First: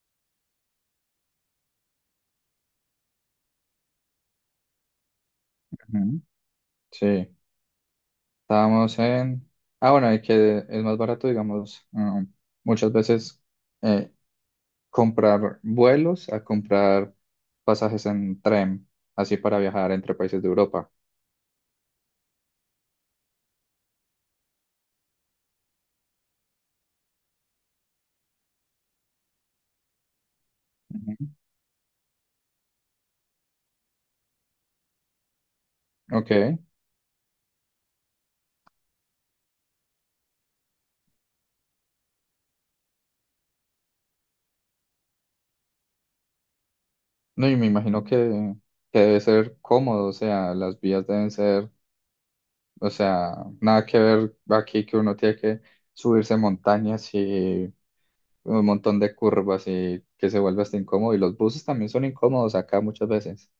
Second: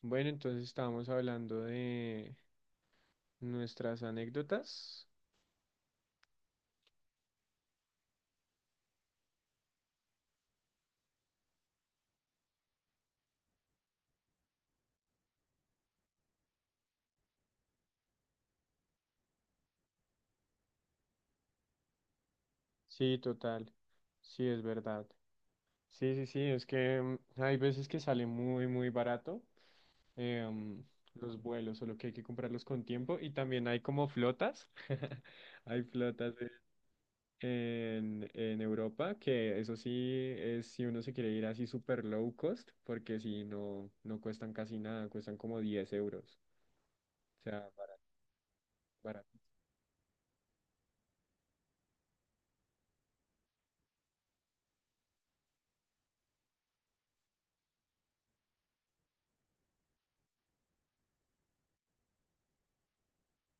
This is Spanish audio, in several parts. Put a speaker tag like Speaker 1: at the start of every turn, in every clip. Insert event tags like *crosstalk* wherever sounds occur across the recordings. Speaker 1: Bueno, entonces estábamos hablando de nuestras anécdotas.
Speaker 2: Ujú. Sí, estábamos en... Ah, bueno, y que es más barato, digamos, muchas veces eh, comprar vuelos a comprar pasajes en tren, así para viajar entre países de Europa.
Speaker 1: Sí, total. Sí, es verdad. Sí, sí, sí, es que hay veces que sale muy, muy barato em,
Speaker 2: Ujú.
Speaker 1: los vuelos, solo que hay que comprarlos con tiempo. Y también hay como flotas. *laughs* Hay
Speaker 2: Ok,
Speaker 1: flotas e- en Europa, que eso sí es si uno se quiere ir así super low cost, porque si no, no cuestan casi nada, cuestan como 10 euros. O
Speaker 2: no, y me
Speaker 1: sea,
Speaker 2: imagino que debe
Speaker 1: barato.
Speaker 2: ser cómodo, o sea, las vías deben ser... O sea, nada que ver aquí que uno tiene que subirse montañas y un montón de curvas y que se vuelve hasta incómodo. Y los buses también son incómodos acá muchas veces.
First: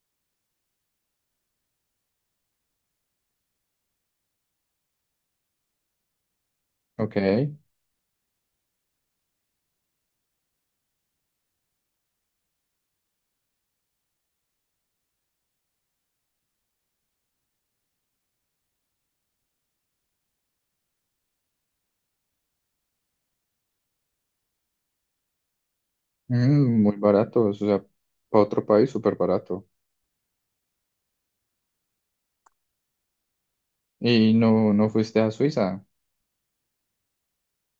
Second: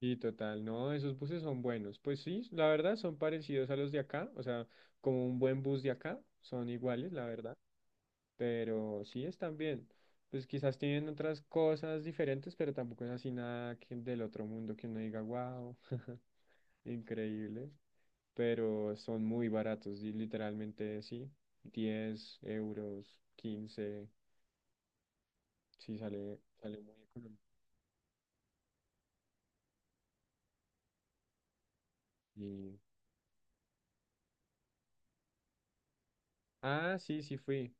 Speaker 1: Y total, no, esos buses son buenos. Pues sí, la verdad son parecidos a los de acá, o sea, como un buen bus de acá, son iguales,
Speaker 2: Ok.
Speaker 1: la verdad, pero sí están bien. Pues quizás tienen otras cosas diferentes, pero tampoco es así nada que del otro mundo que uno diga, wow, *laughs* increíble. Pero son muy baratos, y literalmente sí, 10 euros, 15 sí sale, sale
Speaker 2: Mm,
Speaker 1: muy
Speaker 2: muy
Speaker 1: económico.
Speaker 2: baratos, o sea, para otro país súper barato.
Speaker 1: Y...
Speaker 2: Y no, no fuiste a Suiza.
Speaker 1: Ah, sí, sí fui.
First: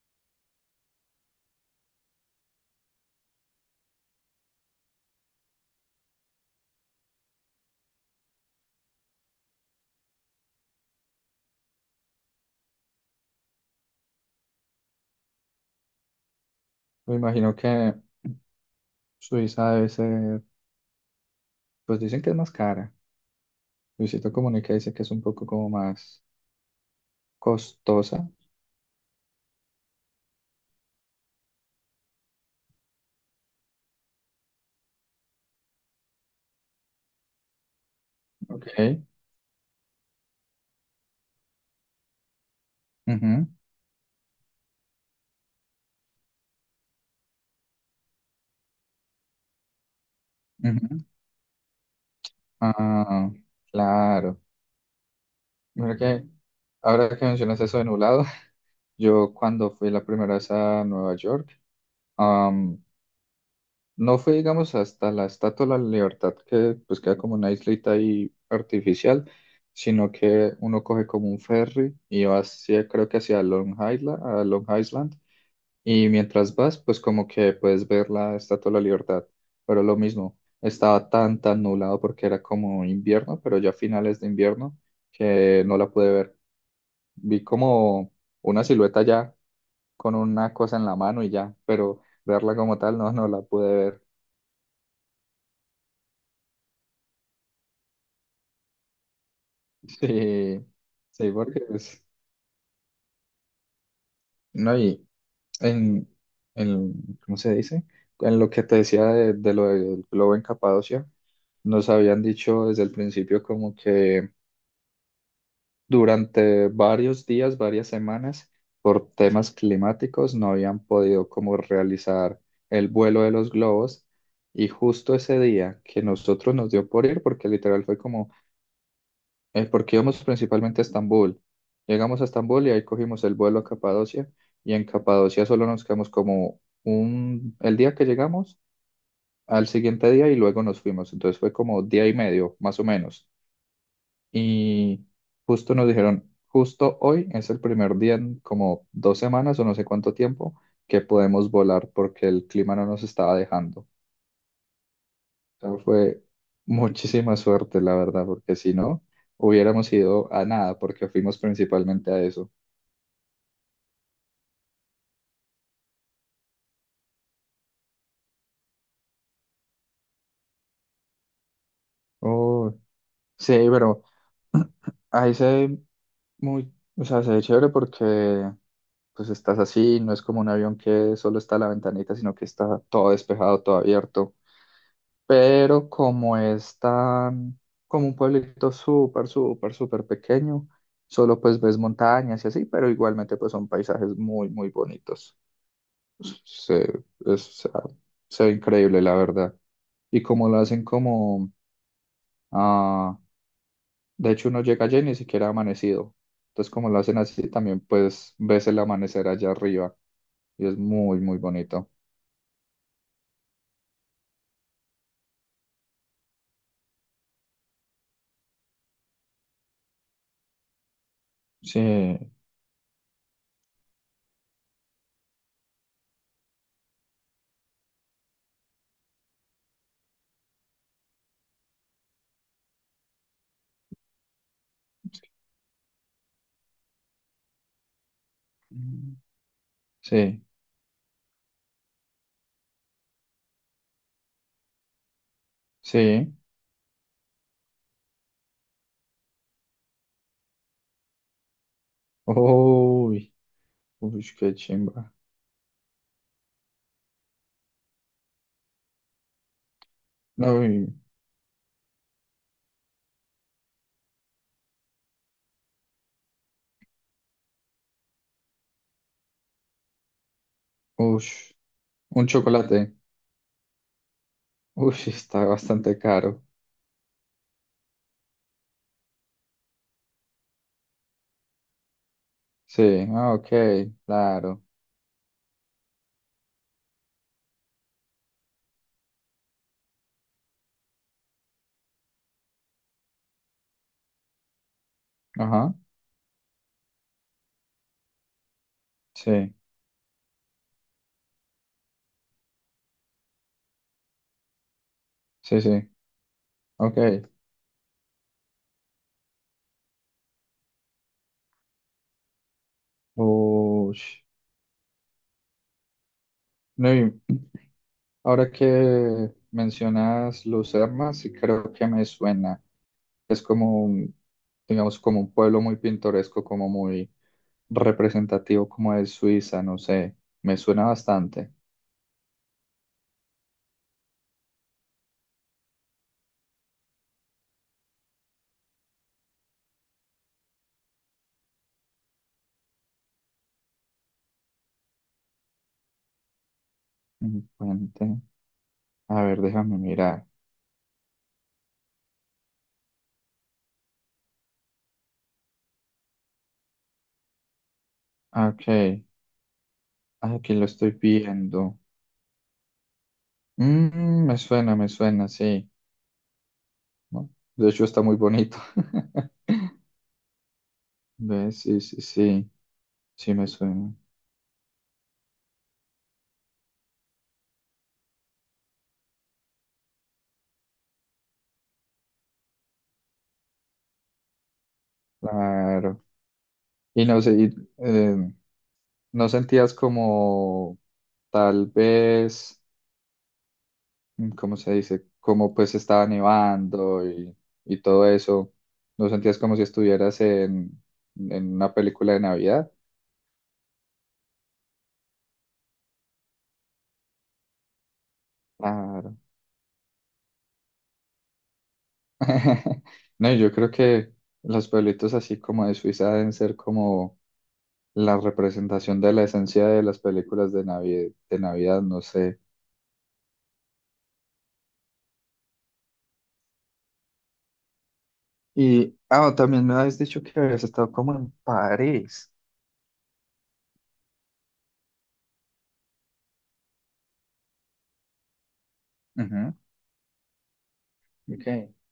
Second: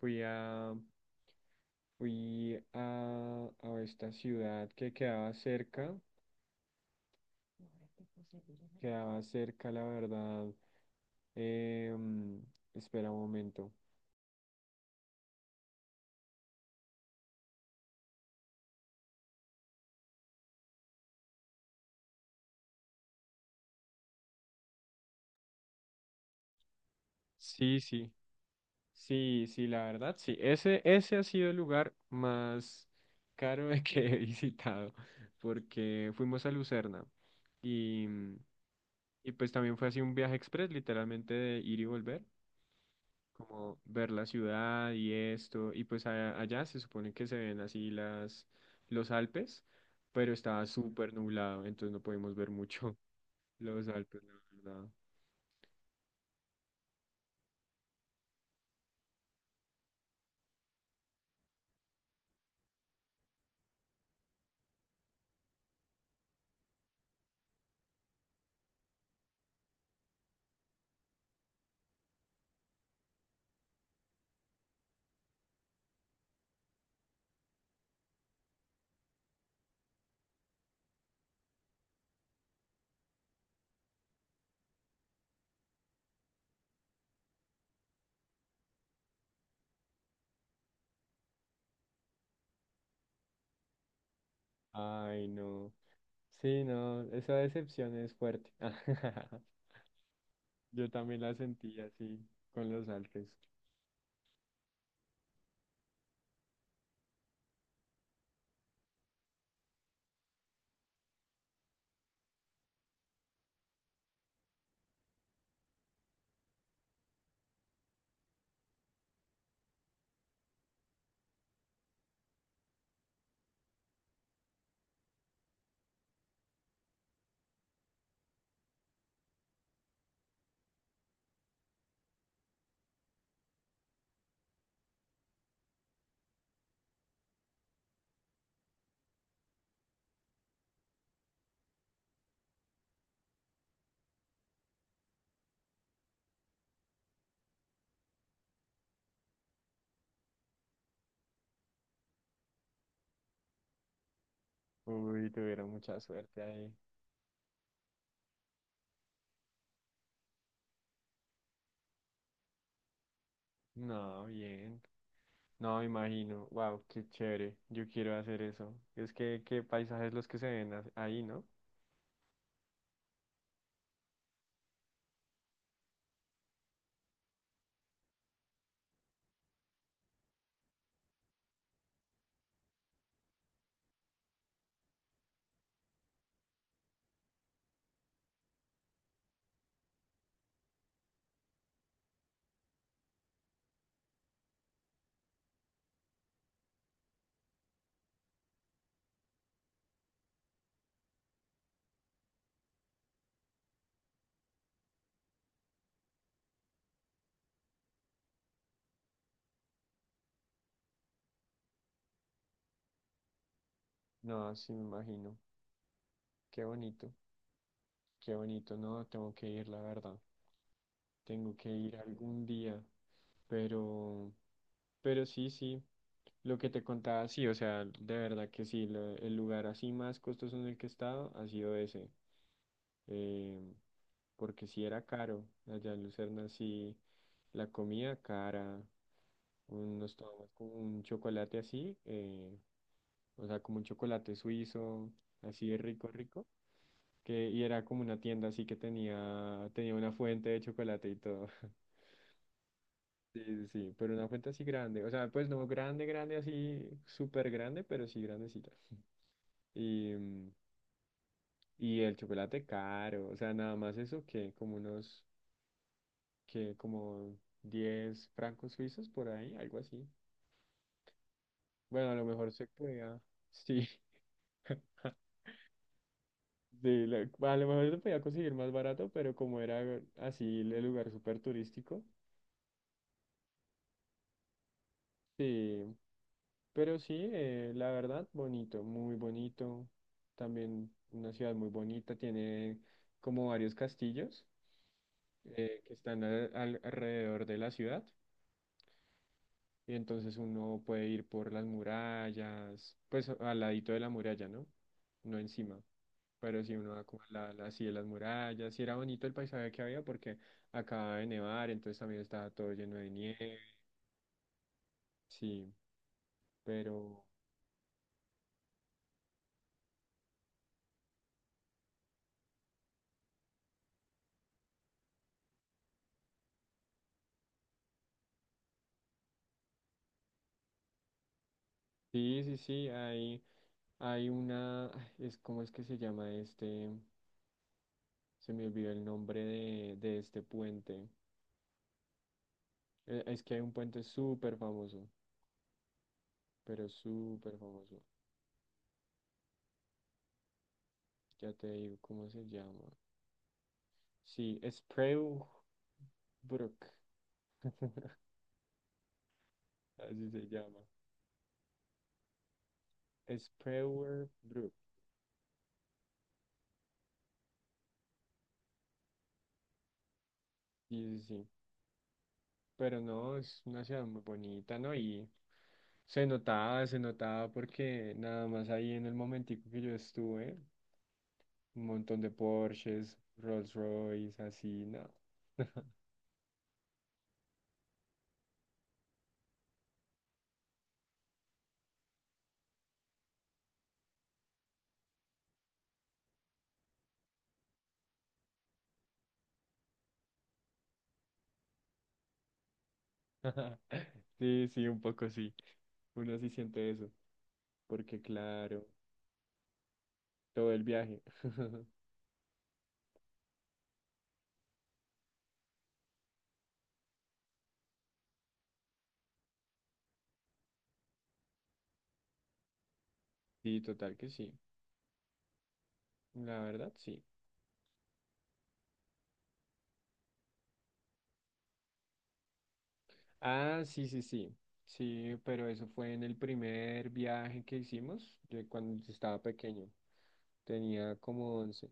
Speaker 1: Fui a Fui a esta ciudad que quedaba cerca, la verdad. em, Espera un momento.
Speaker 2: Me imagino que Suiza debe ser, pues dicen que es más cara. Luisito Comunica dice que es un poco como más
Speaker 1: Sí, sí,
Speaker 2: costosa.
Speaker 1: sí, sí, la verdad, sí. Ese ha sido el lugar más caro *laughs* que he visitado, porque fuimos a Lucerna y,
Speaker 2: Ok.
Speaker 1: y pues también fue así un viaje express, literalmente de ir y volver.
Speaker 2: Ujú,
Speaker 1: Como ver la ciudad y esto, y pues allá se supone que se ven así las, los Alpes, pero estaba
Speaker 2: ujú.
Speaker 1: súper nublado, entonces no pudimos ver mucho
Speaker 2: Ah,
Speaker 1: *laughs* los Alpes, la
Speaker 2: claro.
Speaker 1: verdad.
Speaker 2: Mira que ahora que mencionas eso de nublado, *laughs* yo cuando fui la primera vez a Nueva York, am, no fui, digamos, hasta la Estatua de la Libertad, que pues queda como una islita ahí artificial, sino que uno coge como un ferry y va hacia, creo que hacia Long Island, a Long Island, y mientras vas, pues como que puedes ver la Estatua de la Libertad, pero lo mismo, estaba tan nublado porque era como invierno, pero ya finales de invierno, que no la pude ver. Vi como una silueta ya con una cosa en la mano y ya, pero verla como tal no, no la pude ver. *laughs*
Speaker 1: Ay, no. Sí, no, esa decepción es fuerte. *laughs*
Speaker 2: Sí,
Speaker 1: Yo también
Speaker 2: sí,
Speaker 1: la
Speaker 2: porque
Speaker 1: sentí
Speaker 2: pues,
Speaker 1: así con los Alpes.
Speaker 2: no, y en, en, ¿cómo se dice? En lo que te decía de lo del globo en Capadocia, nos habían dicho desde el principio como que durante varios días, varias semanas, por temas climáticos, no habían podido como realizar el vuelo de los globos. Y justo ese día que nosotros nos dio por ir, porque literal fue como, porque íbamos principalmente a Estambul. Llegamos a Estambul y ahí cogimos el vuelo a Capadocia. Y en Capadocia solo nos quedamos como un, el día que llegamos, al siguiente día y luego nos fuimos. Entonces fue como día y medio, más o menos, y justo nos dijeron, justo hoy es el primer día en como dos semanas o no sé cuánto tiempo que podemos volar porque el clima no nos estaba dejando. O
Speaker 1: Uy, tuvieron
Speaker 2: sea,
Speaker 1: mucha
Speaker 2: fue
Speaker 1: suerte ahí.
Speaker 2: muchísima suerte, la verdad, porque si no, hubiéramos ido a nada porque fuimos principalmente a eso.
Speaker 1: No, bien. No, me imagino. Wow, qué chévere. Yo quiero hacer eso. Es que qué paisajes los que se ven ahí, ¿no?
Speaker 2: Oh, sí, pero ahí se ve muy, o sea, se ve chévere porque pues estás así, no es como un avión que solo está a la ventanita, sino que está todo despejado, todo abierto. Pero como es tan, como un pueblito súper, súper, súper pequeño, solo pues ves montañas y así, pero igualmente pues son paisajes muy, muy bonitos. Se, es- o sea, se ve increíble, la verdad. Y como lo hacen como, ah, de hecho uno llega allá y ni siquiera ha amanecido. Entonces como lo hacen así, también pues ves el amanecer allá arriba y es muy, muy bonito.
Speaker 1: No, sí me imagino. Qué bonito, qué bonito. No, tengo que ir, la verdad. Tengo que
Speaker 2: Sí,
Speaker 1: ir algún día. Pero, pero sí, sí. Lo que te contaba, sí, o sea, de verdad que sí. El lugar así más costoso en el que he estado ha sido ese. eh, Porque sí era caro. Allá en Lucerna sí, la comida cara. Unos
Speaker 2: sí,
Speaker 1: tomamos como un chocolate así. O sea, como un chocolate suizo, así de rico,
Speaker 2: sí.
Speaker 1: rico. Que, y era como una tienda así que tenía una fuente de chocolate y todo. *laughs*
Speaker 2: Uy,
Speaker 1: Sí, sí, sí, pero
Speaker 2: uy,
Speaker 1: una fuente
Speaker 2: qué
Speaker 1: así grande. O
Speaker 2: chimba.
Speaker 1: sea, pues no grande, grande, así súper grande, pero sí grandecita. *laughs* Y,
Speaker 2: Uy,
Speaker 1: y el chocolate caro, o sea, nada más eso que como unos, que como 10 francos suizos por ahí, algo así.
Speaker 2: ush,
Speaker 1: Bueno, a lo
Speaker 2: un
Speaker 1: mejor se
Speaker 2: chocolate.
Speaker 1: podía, sí,
Speaker 2: Uy, está bastante caro.
Speaker 1: *laughs* sí, a lo mejor se podía conseguir más barato, pero como era así el lugar súper turístico,
Speaker 2: Sí, ah, ok, claro.
Speaker 1: sí. Pero sí, la verdad, bonito, muy bonito. También una ciudad muy bonita, tiene como varios castillos
Speaker 2: Ajá,
Speaker 1: que están alrededor de la ciudad.
Speaker 2: sí,
Speaker 1: Y entonces uno puede ir por las murallas, pues al ladito de la muralla, ¿no? No
Speaker 2: sí,
Speaker 1: encima,
Speaker 2: sí,
Speaker 1: pero si uno
Speaker 2: ok.
Speaker 1: va como a así de las murallas. Y era bonito el paisaje que había porque acababa de nevar, entonces también estaba todo lleno de nieve.
Speaker 2: Ush.
Speaker 1: Sí,
Speaker 2: No, y
Speaker 1: pero...
Speaker 2: ahora que mencionas Lucerna, sí creo que me suena. Es como un, digamos, como un pueblo muy pintoresco, como muy representativo, como de Suiza, no sé. Me suena bastante.
Speaker 1: Sí, sí, sí, hay una, ay, es cómo es que se llama este, se me olvidó el nombre de este puente. Es que hay un puente súper famoso, pero
Speaker 2: Un
Speaker 1: súper famoso.
Speaker 2: puente. A ver, déjame mirar.
Speaker 1: Ya te digo cómo se llama. Sí, Spreeuw Brook,
Speaker 2: Ok.
Speaker 1: así se
Speaker 2: Aquí lo
Speaker 1: llama.
Speaker 2: estoy viendo. Mm,
Speaker 1: Spreeuwer Brook,
Speaker 2: me suena, sí. ¿No? De hecho, está muy bonito. *laughs*
Speaker 1: sí, sí, sí.
Speaker 2: ¿Ves? Sí, sí, sí.
Speaker 1: Pero
Speaker 2: Sí,
Speaker 1: no,
Speaker 2: me
Speaker 1: es una
Speaker 2: suena.
Speaker 1: ciudad muy bonita, ¿no? Y se notaba porque nada más ahí en el momentico que yo estuve. Un montón de Porsches, Rolls Royce, así, no.
Speaker 2: Claro. Y no sé, y, eh, ¿no sentías como tal vez, mm, ¿cómo se dice? Como pues estaba nevando y todo eso. ¿No sentías como si estuvieras en una película de Navidad?
Speaker 1: *laughs* Sí, sí, un poco sí. Uno sí siente eso, porque claro,
Speaker 2: Claro.
Speaker 1: todo el viaje. *laughs*
Speaker 2: *laughs* No, yo creo que los pueblitos así como de Suiza deben ser como la representación de la esencia de las películas de Navidad, no sé.
Speaker 1: Sí, total que sí. La verdad, sí.
Speaker 2: Y, ah, también me habías dicho que habías estado como en París.
Speaker 1: Ah, sí, sí, sí. Sí, pero eso fue en el primer viaje que hicimos, yo cuando estaba
Speaker 2: Ujú,
Speaker 1: pequeño. Tenía como
Speaker 2: ok.
Speaker 1: 11,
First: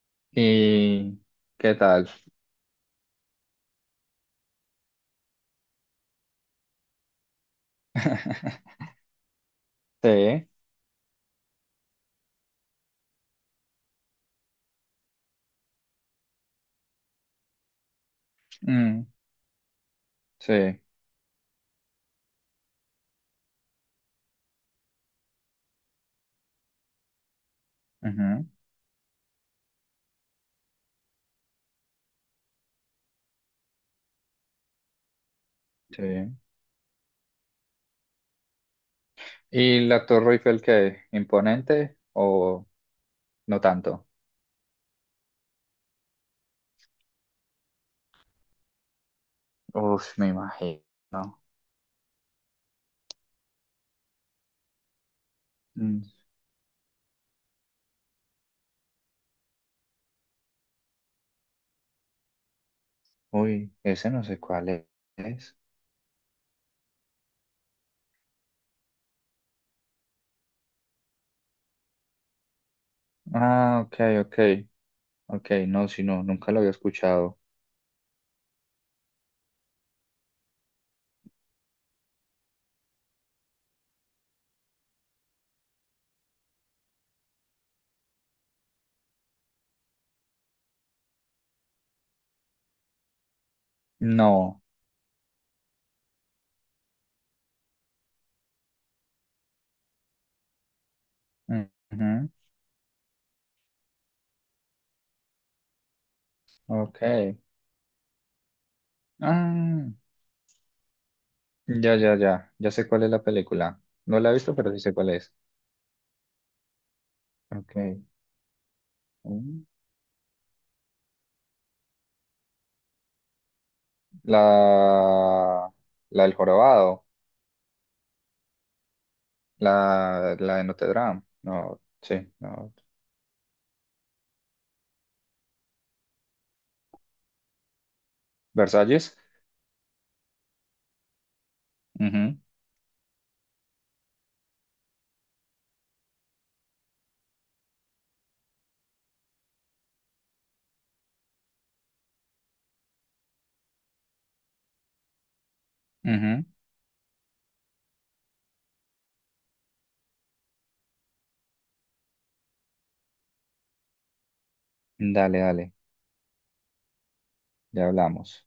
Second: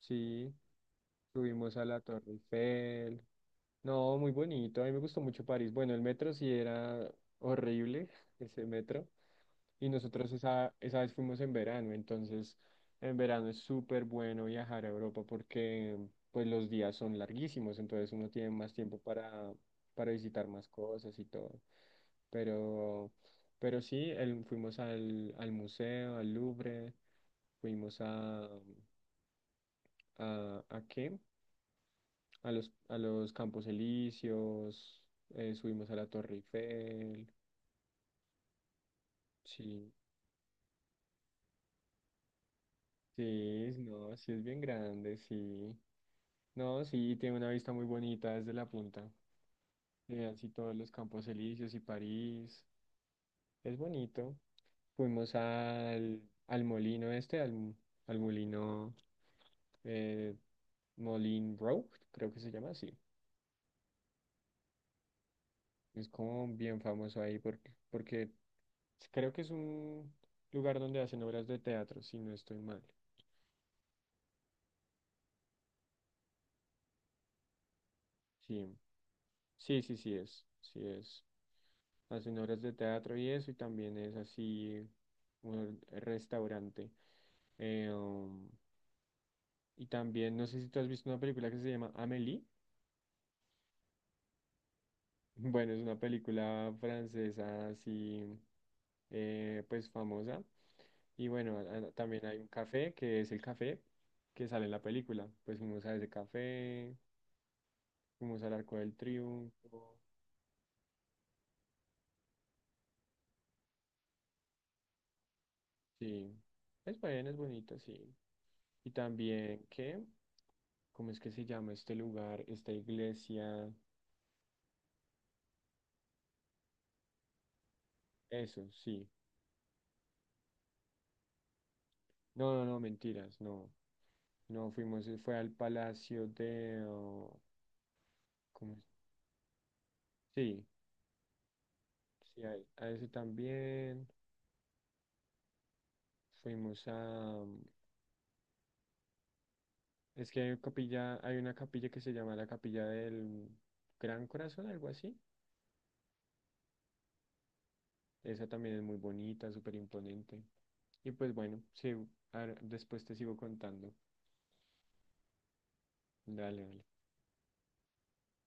Speaker 1: sí,
Speaker 2: ¿Y qué
Speaker 1: subimos a la
Speaker 2: tal?
Speaker 1: Torre Eiffel. No, muy bonito. A mí me gustó mucho París. Bueno, el metro sí era horrible, *laughs* ese
Speaker 2: *laughs*
Speaker 1: metro. Y nosotros
Speaker 2: Sí.
Speaker 1: esa vez fuimos en verano, entonces en verano es súper bueno viajar a Europa porque pues los días son larguísimos, entonces uno tiene más tiempo
Speaker 2: Mm,
Speaker 1: para visitar más
Speaker 2: sí.
Speaker 1: cosas y todo. Pero, pero sí, fuimos al museo, al Louvre, fuimos
Speaker 2: Ujú,
Speaker 1: a, ¿a qué? A a los Campos Elíseos, subimos a
Speaker 2: sí.
Speaker 1: la Torre Eiffel,
Speaker 2: ¿Y
Speaker 1: sí.
Speaker 2: la Torre Eiffel qué? ¿Imponente o no
Speaker 1: Sí,
Speaker 2: tanto?
Speaker 1: no, sí es bien grande, sí. No, sí, tiene una vista muy bonita desde la punta.
Speaker 2: Uf, me
Speaker 1: Así todos los
Speaker 2: imagino.
Speaker 1: Campos Elíseos y París. Es bonito. Fuimos al molino este, al, al molino eh, Moulin Rouge, creo que se llama así.
Speaker 2: Uy, ese no sé cuál es.
Speaker 1: Es como bien famoso ahí porque, porque creo que es un lugar donde hacen obras de teatro, si no estoy mal.
Speaker 2: Ah, ok, ok, ok, no, si no, nunca lo había escuchado.
Speaker 1: Sí, sí, sí, sí es. Sí es. Hacen horas de teatro y eso, y también es así un restaurante. Eh, um, y también, no sé si tú has visto una película que se llama Amélie. *laughs*
Speaker 2: No.
Speaker 1: Bueno, es una película francesa así, pues famosa. Y bueno, también
Speaker 2: Ujú,
Speaker 1: hay un café, que es el café que sale en la película. Pues fuimos a ese café,
Speaker 2: ok.
Speaker 1: fuimos al Arco del
Speaker 2: Ah,
Speaker 1: Triunfo.
Speaker 2: ya, ya, ya, ya sé cuál es la película. No la he visto, pero sí sé cuál es.
Speaker 1: Sí, es bueno, es bonito,
Speaker 2: Ok.
Speaker 1: sí. Y
Speaker 2: Mm.
Speaker 1: también, ¿qué? ¿Cómo es que se llama este lugar, esta iglesia?
Speaker 2: La, la del jorobado,
Speaker 1: Eso, sí.
Speaker 2: la de Notre Dame. No, sí,
Speaker 1: No, no,
Speaker 2: no.
Speaker 1: no, mentiras, no. No fuimos, fue al Palacio de... oh, ¿cómo es?
Speaker 2: Versalles.
Speaker 1: Sí,
Speaker 2: Ujú,
Speaker 1: sí, a ese también. Fuimos a... mm, es que hay capilla, hay una capilla que se llama la Capilla del Gran Corazón, algo así.
Speaker 2: ujú.
Speaker 1: Esa también es muy bonita, súper imponente. Y pues bueno, sí, después te sigo contando.
Speaker 2: Dale, dale,
Speaker 1: Dale, dale.
Speaker 2: ya hablamos.